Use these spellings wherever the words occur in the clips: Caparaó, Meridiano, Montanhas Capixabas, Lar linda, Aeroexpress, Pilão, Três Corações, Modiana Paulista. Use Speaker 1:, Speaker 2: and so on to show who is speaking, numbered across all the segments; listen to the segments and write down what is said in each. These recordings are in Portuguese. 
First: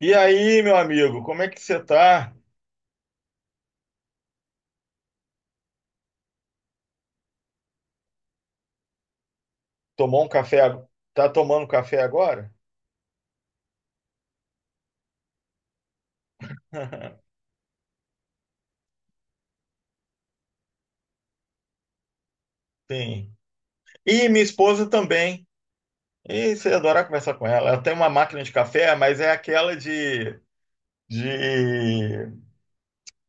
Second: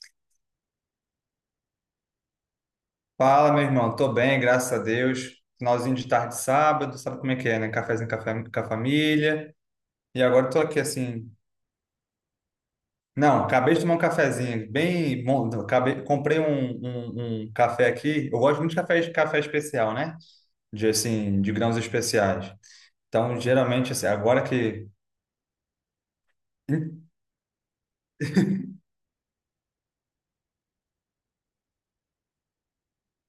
Speaker 1: E aí, meu amigo, como é que você tá?
Speaker 2: Fala, meu irmão. Tô bem, graças a Deus. Finalzinho de tarde, de sábado, sabe como é que é, né? Cafézinho com a família. E
Speaker 1: Tomou um
Speaker 2: agora tô
Speaker 1: café?
Speaker 2: aqui
Speaker 1: Tá
Speaker 2: assim.
Speaker 1: tomando café agora?
Speaker 2: Não, acabei de tomar um cafezinho, bem bom. Acabei, comprei um, um, um café aqui. Eu gosto muito de café especial, né? De assim, de grãos especiais.
Speaker 1: Sim.
Speaker 2: Então, geralmente, assim,
Speaker 1: E
Speaker 2: agora
Speaker 1: minha
Speaker 2: que.
Speaker 1: esposa também. E você ia adorar conversar com ela. Ela tem uma máquina de café, mas é aquela de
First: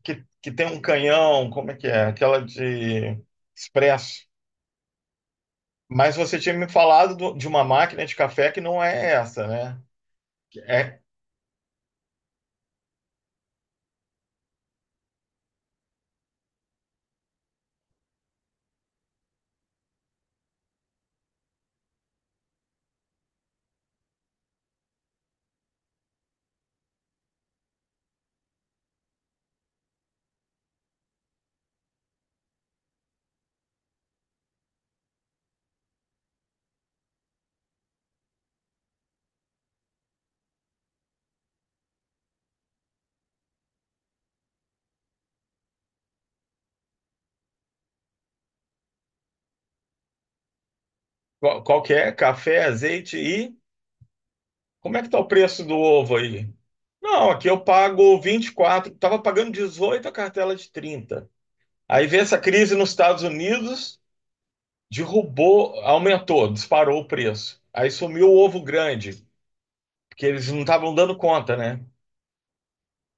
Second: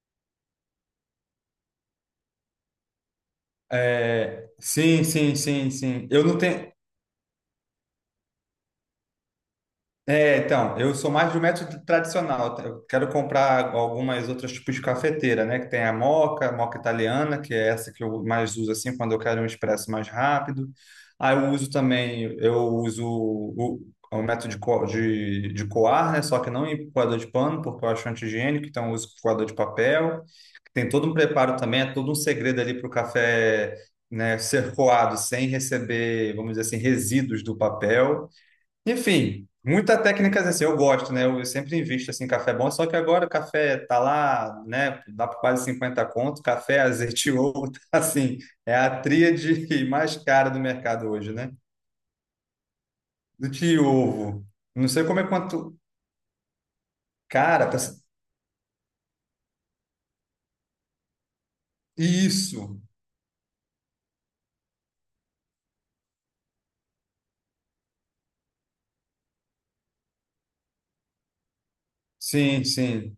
Speaker 1: que tem um canhão, como é que é? Aquela de expresso.
Speaker 2: É, sim, sim, sim, sim.
Speaker 1: Mas
Speaker 2: Eu não
Speaker 1: você tinha me
Speaker 2: tenho.
Speaker 1: falado de uma máquina de café que não é essa, né?
Speaker 2: É, então, eu
Speaker 1: É
Speaker 2: sou mais do método tradicional, tá? Eu quero comprar algumas outras tipos de cafeteira, né? Que tem a moca italiana, que é essa que eu mais uso assim quando eu quero um expresso mais rápido. Aí eu uso também, eu uso o método de coar, né? Só que não em coador de pano, porque eu acho anti-higiênico, então eu uso coador de papel. Tem todo um preparo também, é todo um segredo ali para o café, né, ser coado sem receber, vamos dizer assim, resíduos do papel. Enfim, muitas técnicas assim, eu gosto, né? Eu, sempre invisto assim, em café bom, só que agora o café tá lá, né? Dá por quase 50 conto, café, azeite e ovo, tá, assim, é a tríade mais cara do mercado hoje, né?
Speaker 1: qual, qual que é? Café, azeite.
Speaker 2: Do de ovo. Não
Speaker 1: Como é
Speaker 2: sei
Speaker 1: que tá
Speaker 2: como
Speaker 1: o
Speaker 2: é
Speaker 1: preço do
Speaker 2: quanto.
Speaker 1: ovo aí? Não, aqui eu
Speaker 2: Cara, tá.
Speaker 1: pago 24. Estava pagando 18 a cartela de 30. Aí veio essa crise
Speaker 2: Isso.
Speaker 1: nos Estados Unidos, derrubou, aumentou, disparou o preço. Aí sumiu o ovo grande, porque eles não estavam dando conta, né?
Speaker 2: Sim, sim.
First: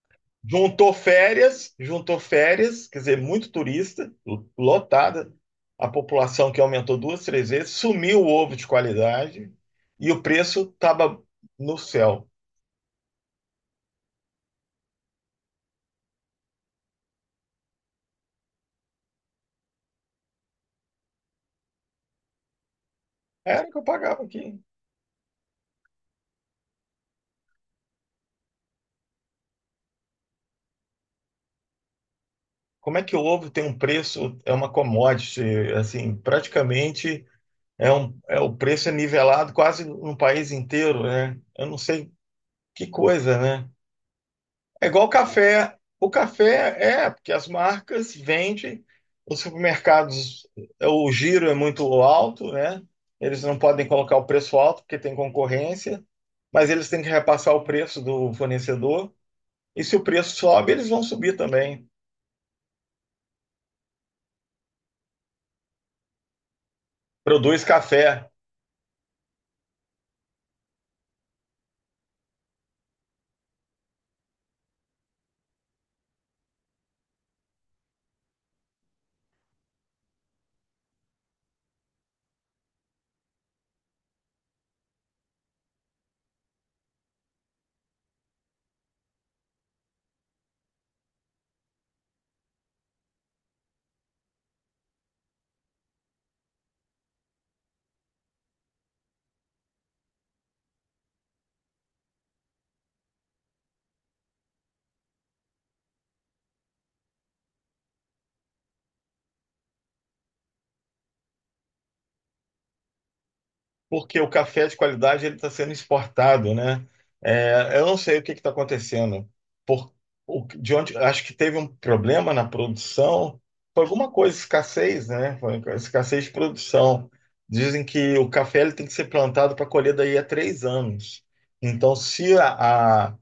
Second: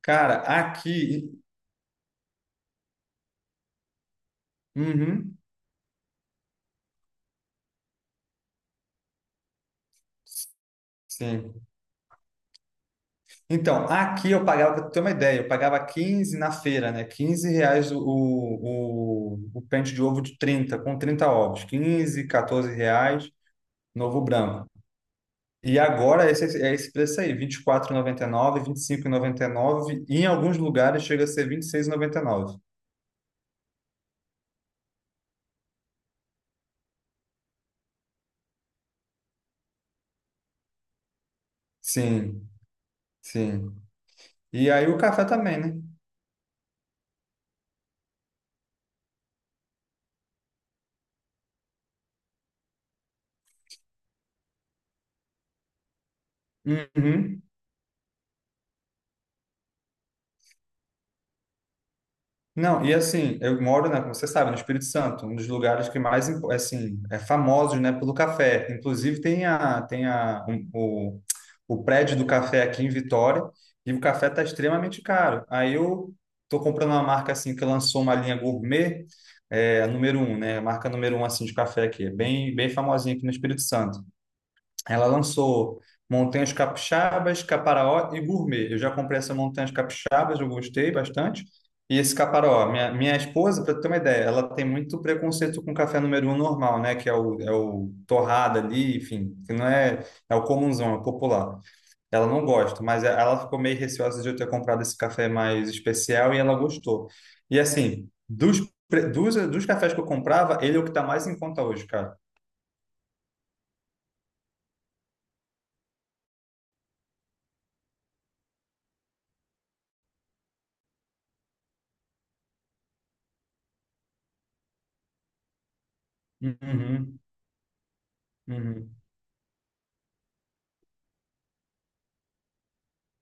Speaker 2: Cara, aqui.
Speaker 1: Juntou férias, quer dizer, muito turista, lotada,
Speaker 2: Uhum.
Speaker 1: a população que aumentou duas, três vezes, sumiu o ovo de qualidade e o preço estava
Speaker 2: Sim.
Speaker 1: no céu.
Speaker 2: Então, aqui eu pagava, para ter uma ideia, eu pagava 15 na feira, né? 15 reais o pente de ovo de 30 com 30 ovos. Quinze, 14 reais,
Speaker 1: Era o que eu
Speaker 2: novo
Speaker 1: pagava aqui.
Speaker 2: branco. E agora esse, é esse preço aí, vinte R$24,99, R$25,99 e nove vinte e cinco e noventa e cinco noventa em alguns lugares chega a ser vinte e seis e noventa e nove.
Speaker 1: Como é que o ovo tem um preço, é uma commodity, assim, praticamente é um, é, o preço é nivelado quase no país inteiro, né? Eu não sei
Speaker 2: Sim,
Speaker 1: que coisa, né?
Speaker 2: sim. E
Speaker 1: É
Speaker 2: aí o
Speaker 1: igual o
Speaker 2: café também,
Speaker 1: café.
Speaker 2: né?
Speaker 1: O café é, porque as marcas vendem, os supermercados, é, o giro é muito alto, né? Eles não podem colocar o preço alto porque tem concorrência, mas eles têm que
Speaker 2: Uhum.
Speaker 1: repassar o preço do fornecedor. E se o preço sobe, eles vão subir também.
Speaker 2: Não, e assim, eu moro, né, como você sabe, no Espírito Santo, um dos lugares que mais, assim, é
Speaker 1: Produz
Speaker 2: famosos, né, pelo
Speaker 1: café.
Speaker 2: café. Inclusive tem o prédio do café aqui em Vitória e o café está extremamente caro. Aí eu tô comprando uma marca, assim, que lançou uma linha gourmet, é, a número um, né, a marca número um, assim, de café aqui, é bem, bem famosinha aqui no Espírito Santo. Ela lançou Montanhas Capixabas, Caparaó e Gourmet. Eu já comprei essa Montanhas Capixabas, eu gostei bastante. E esse Caparaó, minha esposa, para ter uma ideia, ela tem muito preconceito com café número um normal, né? Que é o torrado ali, enfim, que não é, é o comunzão, é o popular. Ela não gosta, mas é, ela ficou meio receosa de eu ter comprado esse café mais especial e ela gostou. E assim, dos cafés que eu comprava, ele é o que está mais em conta hoje, cara.
Speaker 1: Porque o café de qualidade ele está sendo exportado, né? É, eu não sei o que está acontecendo. Por, o- de onde, acho que teve um problema na produção, foi alguma coisa, escassez, né? Foi escassez de produção.
Speaker 2: Uhum,
Speaker 1: Dizem que o café ele tem que
Speaker 2: uhum.
Speaker 1: ser plantado para colher daí a 3 anos. Então, se a-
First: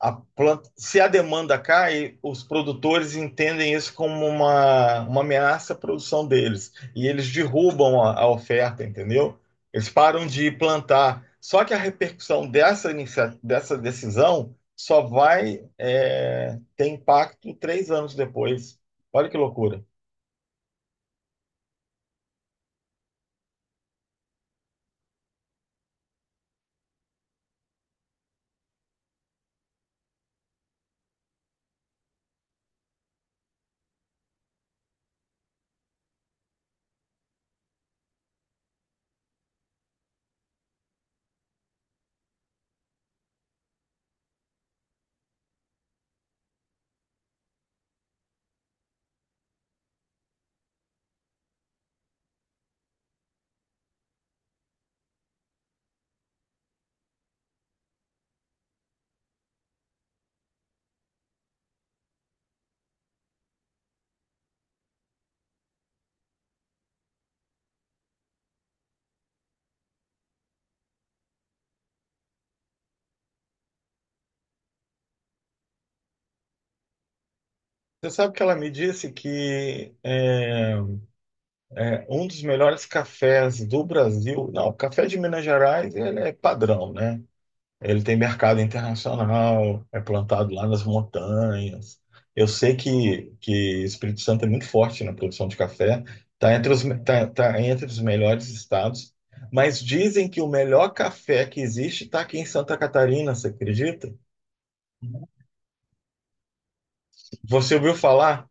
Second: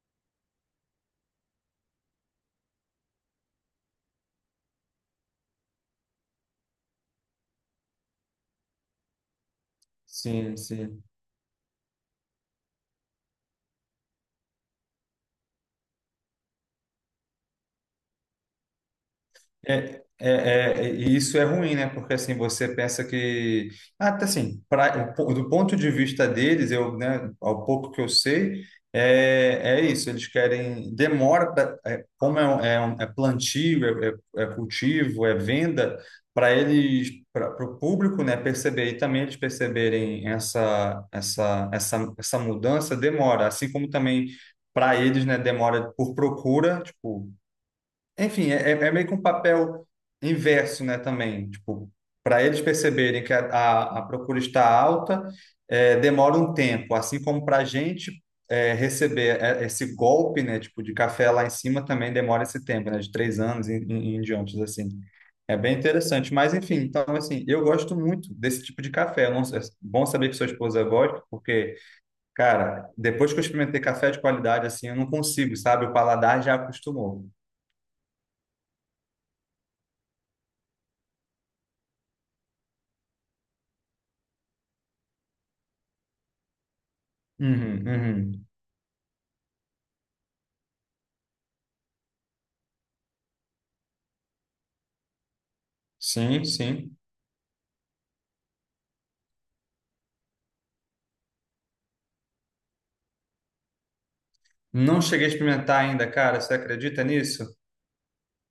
Speaker 1: a planta, se a demanda cai, os produtores entendem isso como uma ameaça à produção deles e eles derrubam a oferta, entendeu? Eles param de
Speaker 2: Sim, sim.
Speaker 1: plantar. Só que a repercussão dessa, dessa decisão só vai é, ter impacto 3 anos depois. Olha que loucura.
Speaker 2: E isso é ruim, né? Porque assim, você pensa que. Ah, tá assim, do ponto de vista deles, eu, né, ao pouco que eu sei, é isso, eles querem. Demora, pra- é, como é, um- é, um- é plantio, é cultivo, é venda, para eles, para o público, né, perceber e também eles perceberem essa mudança, demora. Assim como também para eles, né, demora por procura, tipo. Enfim, é meio que um papel inverso, né, também. Tipo, para eles perceberem que a procura está alta, é, demora um tempo, assim como para a gente é, receber é, esse golpe, né, tipo, de café lá em cima também demora esse tempo, né, de três anos em diante, assim. É bem interessante, mas enfim, então assim, eu gosto muito desse tipo de café. Eu não sei- é bom saber que sua esposa gosta, porque, cara, depois que eu experimentei café de qualidade, assim, eu não consigo, sabe? O paladar já acostumou.
Speaker 1: Você sabe que ela me disse que é, é, um dos melhores cafés do Brasil, não, o café de Minas Gerais ele é padrão, né?
Speaker 2: Uhum,
Speaker 1: Ele tem
Speaker 2: uhum.
Speaker 1: mercado internacional, é plantado lá nas montanhas. Eu sei que Espírito Santo é muito forte na produção de café,
Speaker 2: Sim,
Speaker 1: está entre
Speaker 2: sim.
Speaker 1: tá, tá entre os melhores estados, mas dizem que o melhor café que existe está aqui em Santa Catarina, você acredita?
Speaker 2: Não cheguei a experimentar ainda, cara. Você acredita nisso?
Speaker 1: Você ouviu falar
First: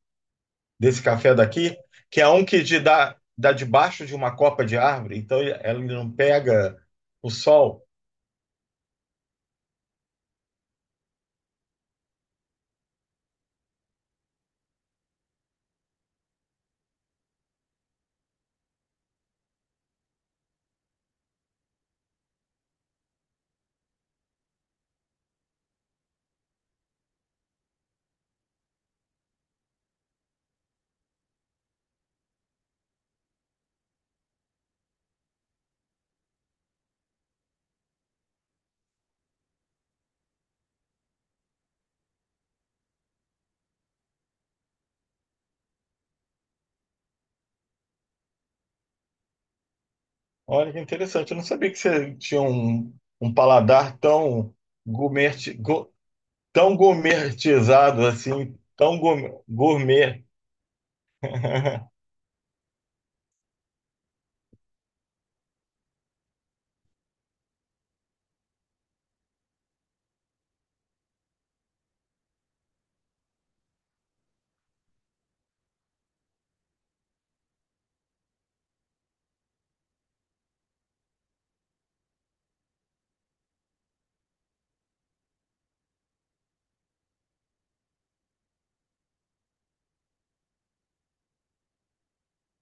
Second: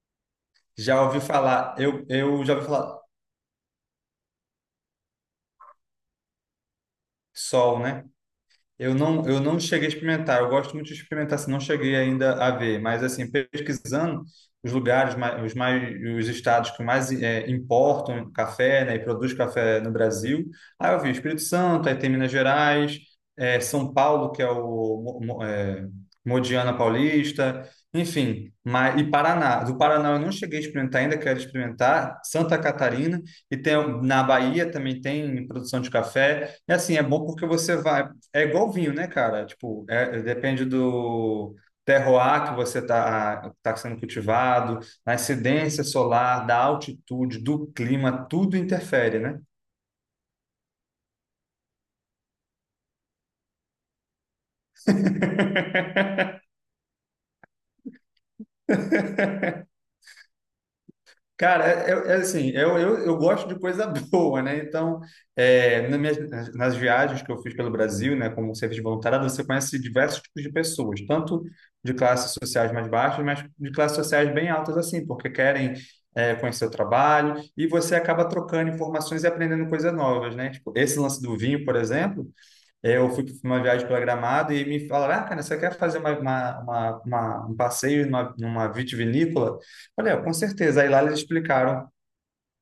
Speaker 1: desse
Speaker 2: Já ouvi
Speaker 1: café daqui?
Speaker 2: falar, eu,
Speaker 1: Que é
Speaker 2: eu
Speaker 1: um
Speaker 2: já
Speaker 1: que
Speaker 2: ouvi
Speaker 1: de
Speaker 2: falar
Speaker 1: dá, dá debaixo de uma copa de árvore, então ele não pega o
Speaker 2: sol,
Speaker 1: sol.
Speaker 2: né? Eu não cheguei a experimentar. Eu gosto muito de experimentar, se não cheguei ainda a ver. Mas assim, pesquisando os lugares, mais, os estados que mais importam café, né, e produz café no Brasil. Aí eu vi Espírito Santo, aí tem Minas Gerais, São Paulo, que é o Mo- Mo- eh, Modiana Paulista, enfim. Mas, e Paraná. Do Paraná eu não cheguei a experimentar ainda, quero experimentar. Santa Catarina e tem na Bahia também tem produção de café. É assim, é bom porque você vai é igual vinho, né, cara? Tipo, depende do terroir que você tá sendo cultivado, da incidência solar, da altitude, do clima, tudo interfere, né?
Speaker 1: Olha que interessante. Eu não sabia que você tinha um, um paladar tão gourmet, tão gourmetizado assim, tão gourmet. Gourmet.
Speaker 2: Cara, é, é- é assim, eu gosto de coisa boa, né? Então, nas viagens que eu fiz pelo Brasil, né, como serviço de voluntariado, você conhece diversos tipos de pessoas, tanto de classes sociais mais baixas, mas de classes sociais bem altas, assim, porque querem, conhecer o trabalho e você acaba trocando informações e aprendendo coisas novas, né? Tipo, esse lance do vinho, por exemplo. Eu fui para uma viagem para Gramado e me falaram, ah, cara, você quer fazer um passeio numa vitivinícola? Falei, "Ah, com certeza." Aí lá eles explicaram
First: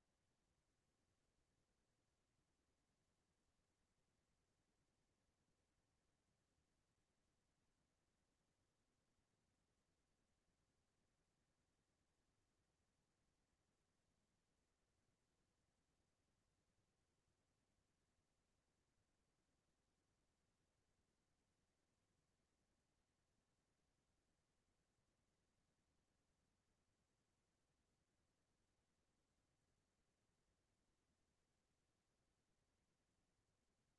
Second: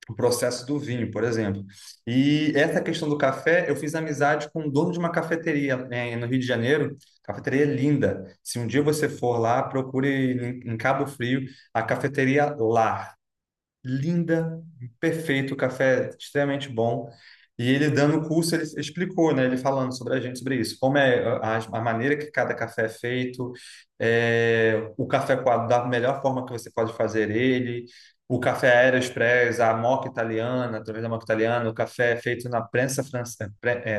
Speaker 2: o processo do vinho, por exemplo. E essa questão do café, eu fiz amizade com o dono de uma cafeteria, né, no Rio de Janeiro. Cafeteria linda. Se um dia você for lá, procure em Cabo Frio a cafeteria Lar linda, perfeito, café é extremamente bom. E ele dando o curso, ele explicou, né? Ele falando sobre a gente, sobre isso, como é a maneira que cada café é feito, o café coado da melhor forma que você pode fazer ele, o café Aeroexpress, a moca italiana, através da moca italiana, o café é feito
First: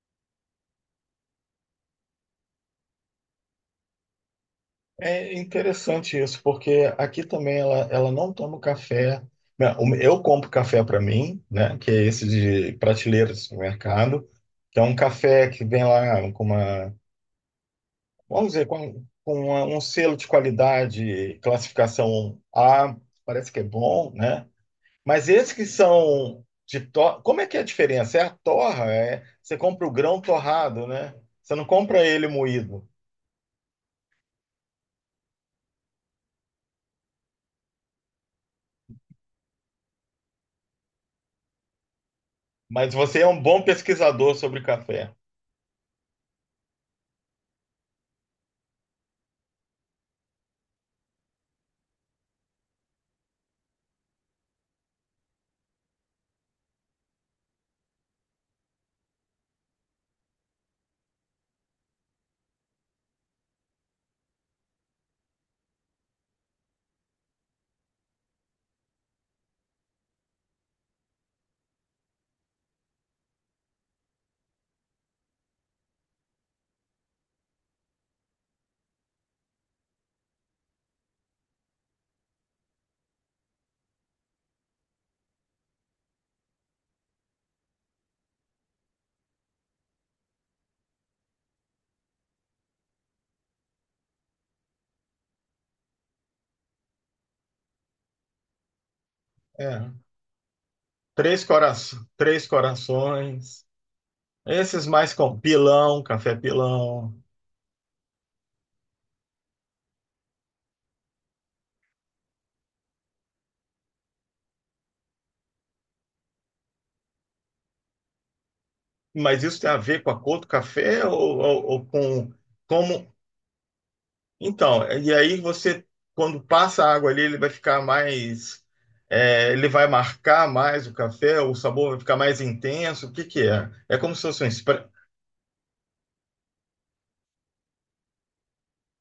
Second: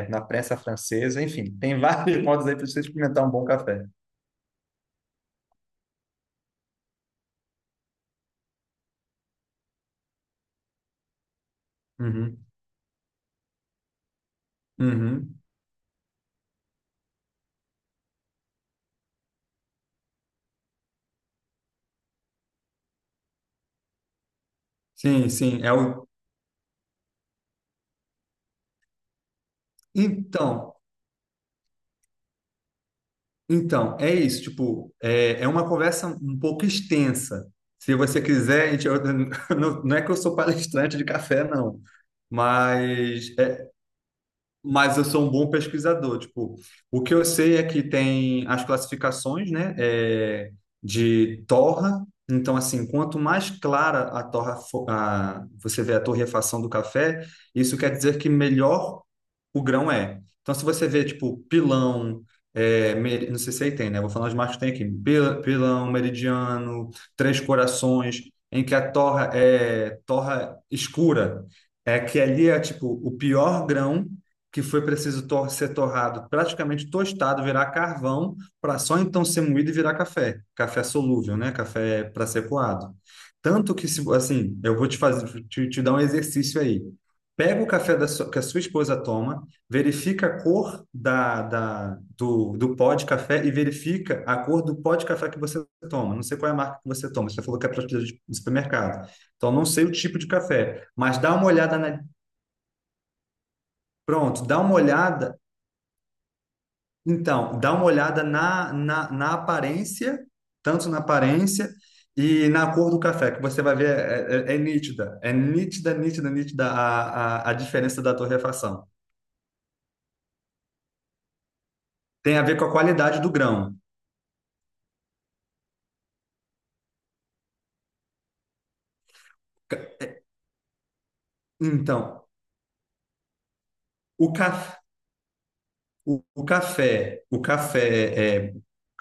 Speaker 2: na prensa francesa, enfim, tem vários modos aí para você experimentar um bom café.
Speaker 1: É interessante isso, porque aqui também ela não toma café. Não, eu compro café para mim, né? Que é esse
Speaker 2: Uhum,
Speaker 1: de prateleira do supermercado, que é um
Speaker 2: uhum.
Speaker 1: café que vem lá com uma, vamos dizer, com, um selo de qualidade, classificação A, parece que é bom, né? Mas
Speaker 2: Sim,
Speaker 1: esses
Speaker 2: sim.
Speaker 1: que
Speaker 2: É o...
Speaker 1: são de torra, como é que é a diferença? É a torra, é você compra o grão
Speaker 2: Então,
Speaker 1: torrado, né? Você não compra ele moído.
Speaker 2: Então, é isso, tipo, é uma conversa um pouco extensa. Se você quiser, a gente, não, não é que eu sou palestrante de café, não,
Speaker 1: Mas você é
Speaker 2: mas
Speaker 1: um bom pesquisador sobre
Speaker 2: eu
Speaker 1: café.
Speaker 2: sou um bom pesquisador. Tipo, o que eu sei é que tem as classificações, né, de torra. Então, assim, quanto mais clara a torra, você vê a torrefação do café, isso quer dizer que melhor o grão é. Então, se você vê, tipo, pilão, não sei se aí tem, né? Vou falar os marcos que tem aqui. Pilão, meridiano, três corações, em que a torra é torra escura. É que ali é, tipo, o pior grão que foi preciso ser torrado, praticamente tostado, virar carvão, para só então ser moído e virar café. Café solúvel, né? Café para ser coado. Tanto que, assim, eu vou te fazer, te dar um exercício aí. Pega o café que a sua esposa toma, verifica a cor do pó de café e verifica a cor do pó de café que você toma. Não sei qual é a marca que você toma, você falou que é prateleira de supermercado. Então, não sei
Speaker 1: É.
Speaker 2: o tipo de café, mas dá
Speaker 1: Três,
Speaker 2: uma olhada na,
Speaker 1: três corações.
Speaker 2: pronto, dá uma
Speaker 1: Esses mais
Speaker 2: olhada
Speaker 1: com pilão, café pilão.
Speaker 2: então, dá uma olhada na aparência, tanto na aparência e na cor do café, que você vai ver, é nítida, é nítida, nítida, nítida a diferença da torrefação.
Speaker 1: Mas isso tem a ver com a cor do café ou com
Speaker 2: Tem a ver com a
Speaker 1: como.
Speaker 2: qualidade do grão.
Speaker 1: Então, e aí você, quando passa a água ali, ele vai ficar mais, é, ele vai marcar mais o café, o sabor vai ficar
Speaker 2: Então,
Speaker 1: mais intenso. O que que é? É como se
Speaker 2: o
Speaker 1: fosse um
Speaker 2: café
Speaker 1: spray.
Speaker 2: O café,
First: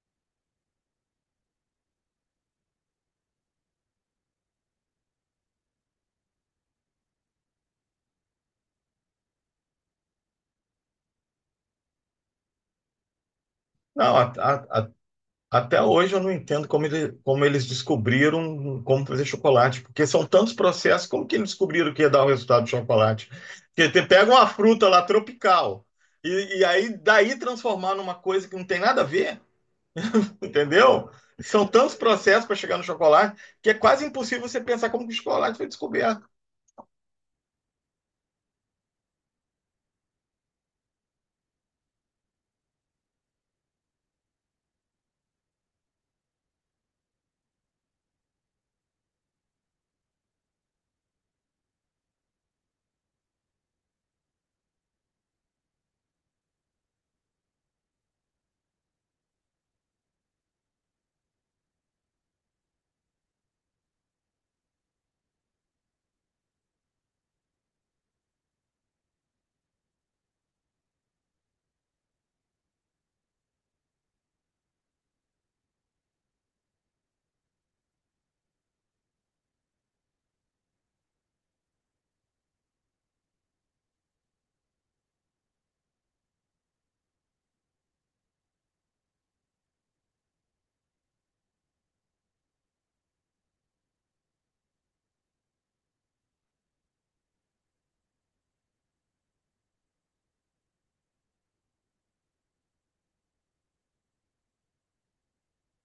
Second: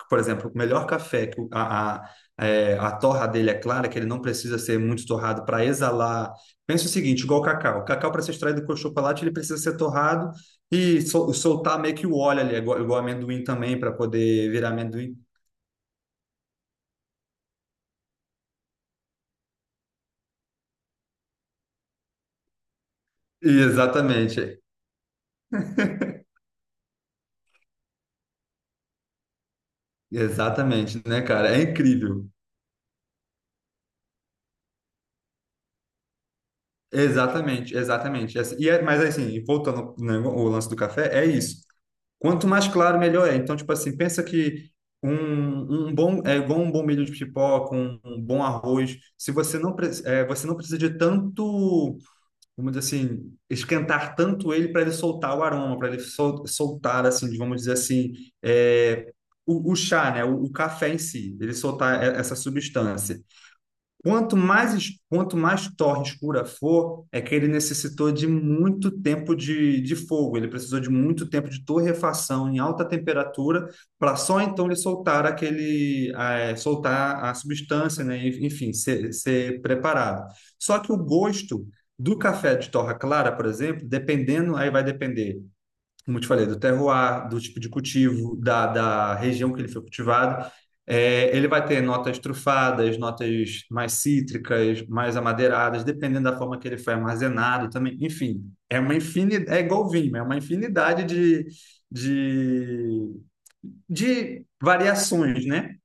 Speaker 2: por exemplo, o melhor café que a torra dele é clara, que ele não precisa ser muito torrado para exalar. Pensa o seguinte, igual o cacau. O cacau, para ser extraído com o chocolate, ele precisa ser torrado e soltar meio que o óleo ali, igual amendoim também, para
Speaker 1: Não,
Speaker 2: poder virar amendoim.
Speaker 1: até hoje eu não entendo como, como eles descobriram como fazer chocolate, porque são tantos processos, como que eles descobriram que ia dar o resultado do chocolate? Porque você pega uma
Speaker 2: Exatamente,
Speaker 1: fruta lá tropical e aí daí transformar numa coisa que não tem nada a ver,
Speaker 2: exatamente,
Speaker 1: entendeu?
Speaker 2: né, cara? É
Speaker 1: São tantos
Speaker 2: incrível.
Speaker 1: processos para chegar no chocolate que é quase impossível você pensar como que o chocolate foi descoberto.
Speaker 2: Exatamente, exatamente. Mas assim, voltando, né, o lance do café, é isso. Quanto mais claro, melhor é. Então, tipo assim, pensa que um bom é igual um bom milho de pipoca, um bom arroz. Se você não pre- é, você não precisa de tanto, vamos dizer assim, esquentar tanto ele para ele soltar o aroma, para ele soltar assim, vamos dizer assim, é, o chá, né? O café em si, ele soltar essa substância. Quanto mais torre escura for, é que ele necessitou de muito tempo de fogo, ele precisou de muito tempo de torrefação em alta temperatura para só então ele soltar aquele, soltar a substância, né? Enfim, ser preparado. Só que o gosto do café de torra clara, por exemplo, dependendo, aí vai depender como eu te falei, do terroir, do tipo de cultivo, da região que ele foi cultivado. É, ele vai ter notas trufadas, notas mais cítricas, mais amadeiradas, dependendo da forma que ele foi armazenado também. Enfim, é uma infinidade, é igual vinho, é uma infinidade de, de variações, né?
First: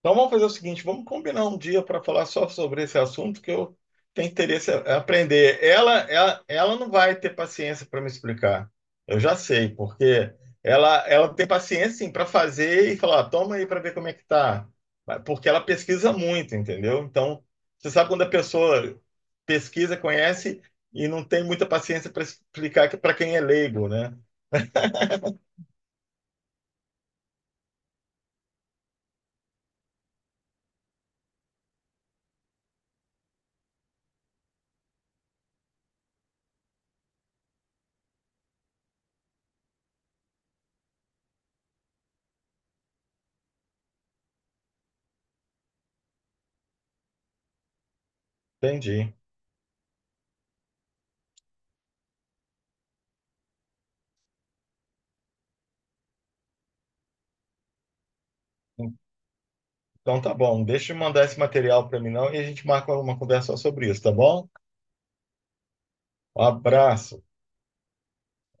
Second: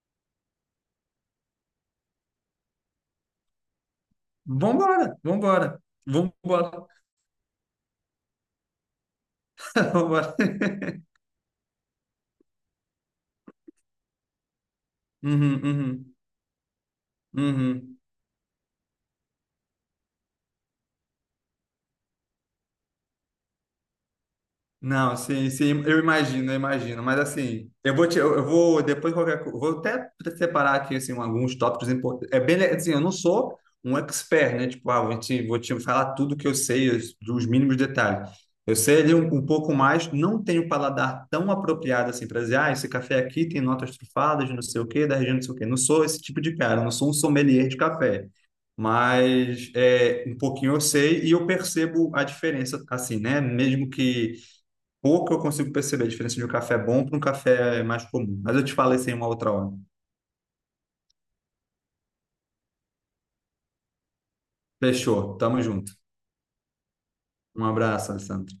Speaker 1: Então vamos fazer o seguinte, vamos combinar um dia para falar só sobre esse assunto que eu tenho interesse em
Speaker 2: Vambora,
Speaker 1: aprender.
Speaker 2: vambora,
Speaker 1: Ela
Speaker 2: vambora,
Speaker 1: não vai ter paciência para me explicar. Eu já sei, porque
Speaker 2: vambora.
Speaker 1: ela tem paciência sim para fazer e falar, "Ah, toma aí para ver como é que tá." Mas porque ela
Speaker 2: Uhum,
Speaker 1: pesquisa
Speaker 2: uhum,
Speaker 1: muito, entendeu? Então, você
Speaker 2: uhum.
Speaker 1: sabe quando a pessoa pesquisa, conhece e não tem muita paciência para explicar para quem é leigo, né?
Speaker 2: Não, sim, sim, eu imagino, mas assim, eu vou depois qualquer, vou até separar aqui assim alguns tópicos importantes. É assim, eu não sou um expert, né? Tipo, ah, vou te falar tudo que eu sei, os, dos mínimos detalhes. Eu sei ali um pouco mais, não tenho um paladar tão apropriado assim para dizer, ah, esse café aqui tem notas trufadas, de não sei o quê, da região não sei o quê. Não sou esse tipo de cara, não sou um sommelier de café.
Speaker 1: Entendi.
Speaker 2: Mas é, um pouquinho eu sei e eu percebo a diferença, assim, né? Mesmo que pouco eu consigo perceber a diferença de um café bom para um café mais comum. Mas eu te falei isso em uma outra hora.
Speaker 1: Então tá bom, deixa eu mandar esse material para mim não e a gente marca uma conversa só sobre isso, tá bom?
Speaker 2: Fechou. Tamo junto.
Speaker 1: Um abraço.
Speaker 2: Um abraço, Alessandro.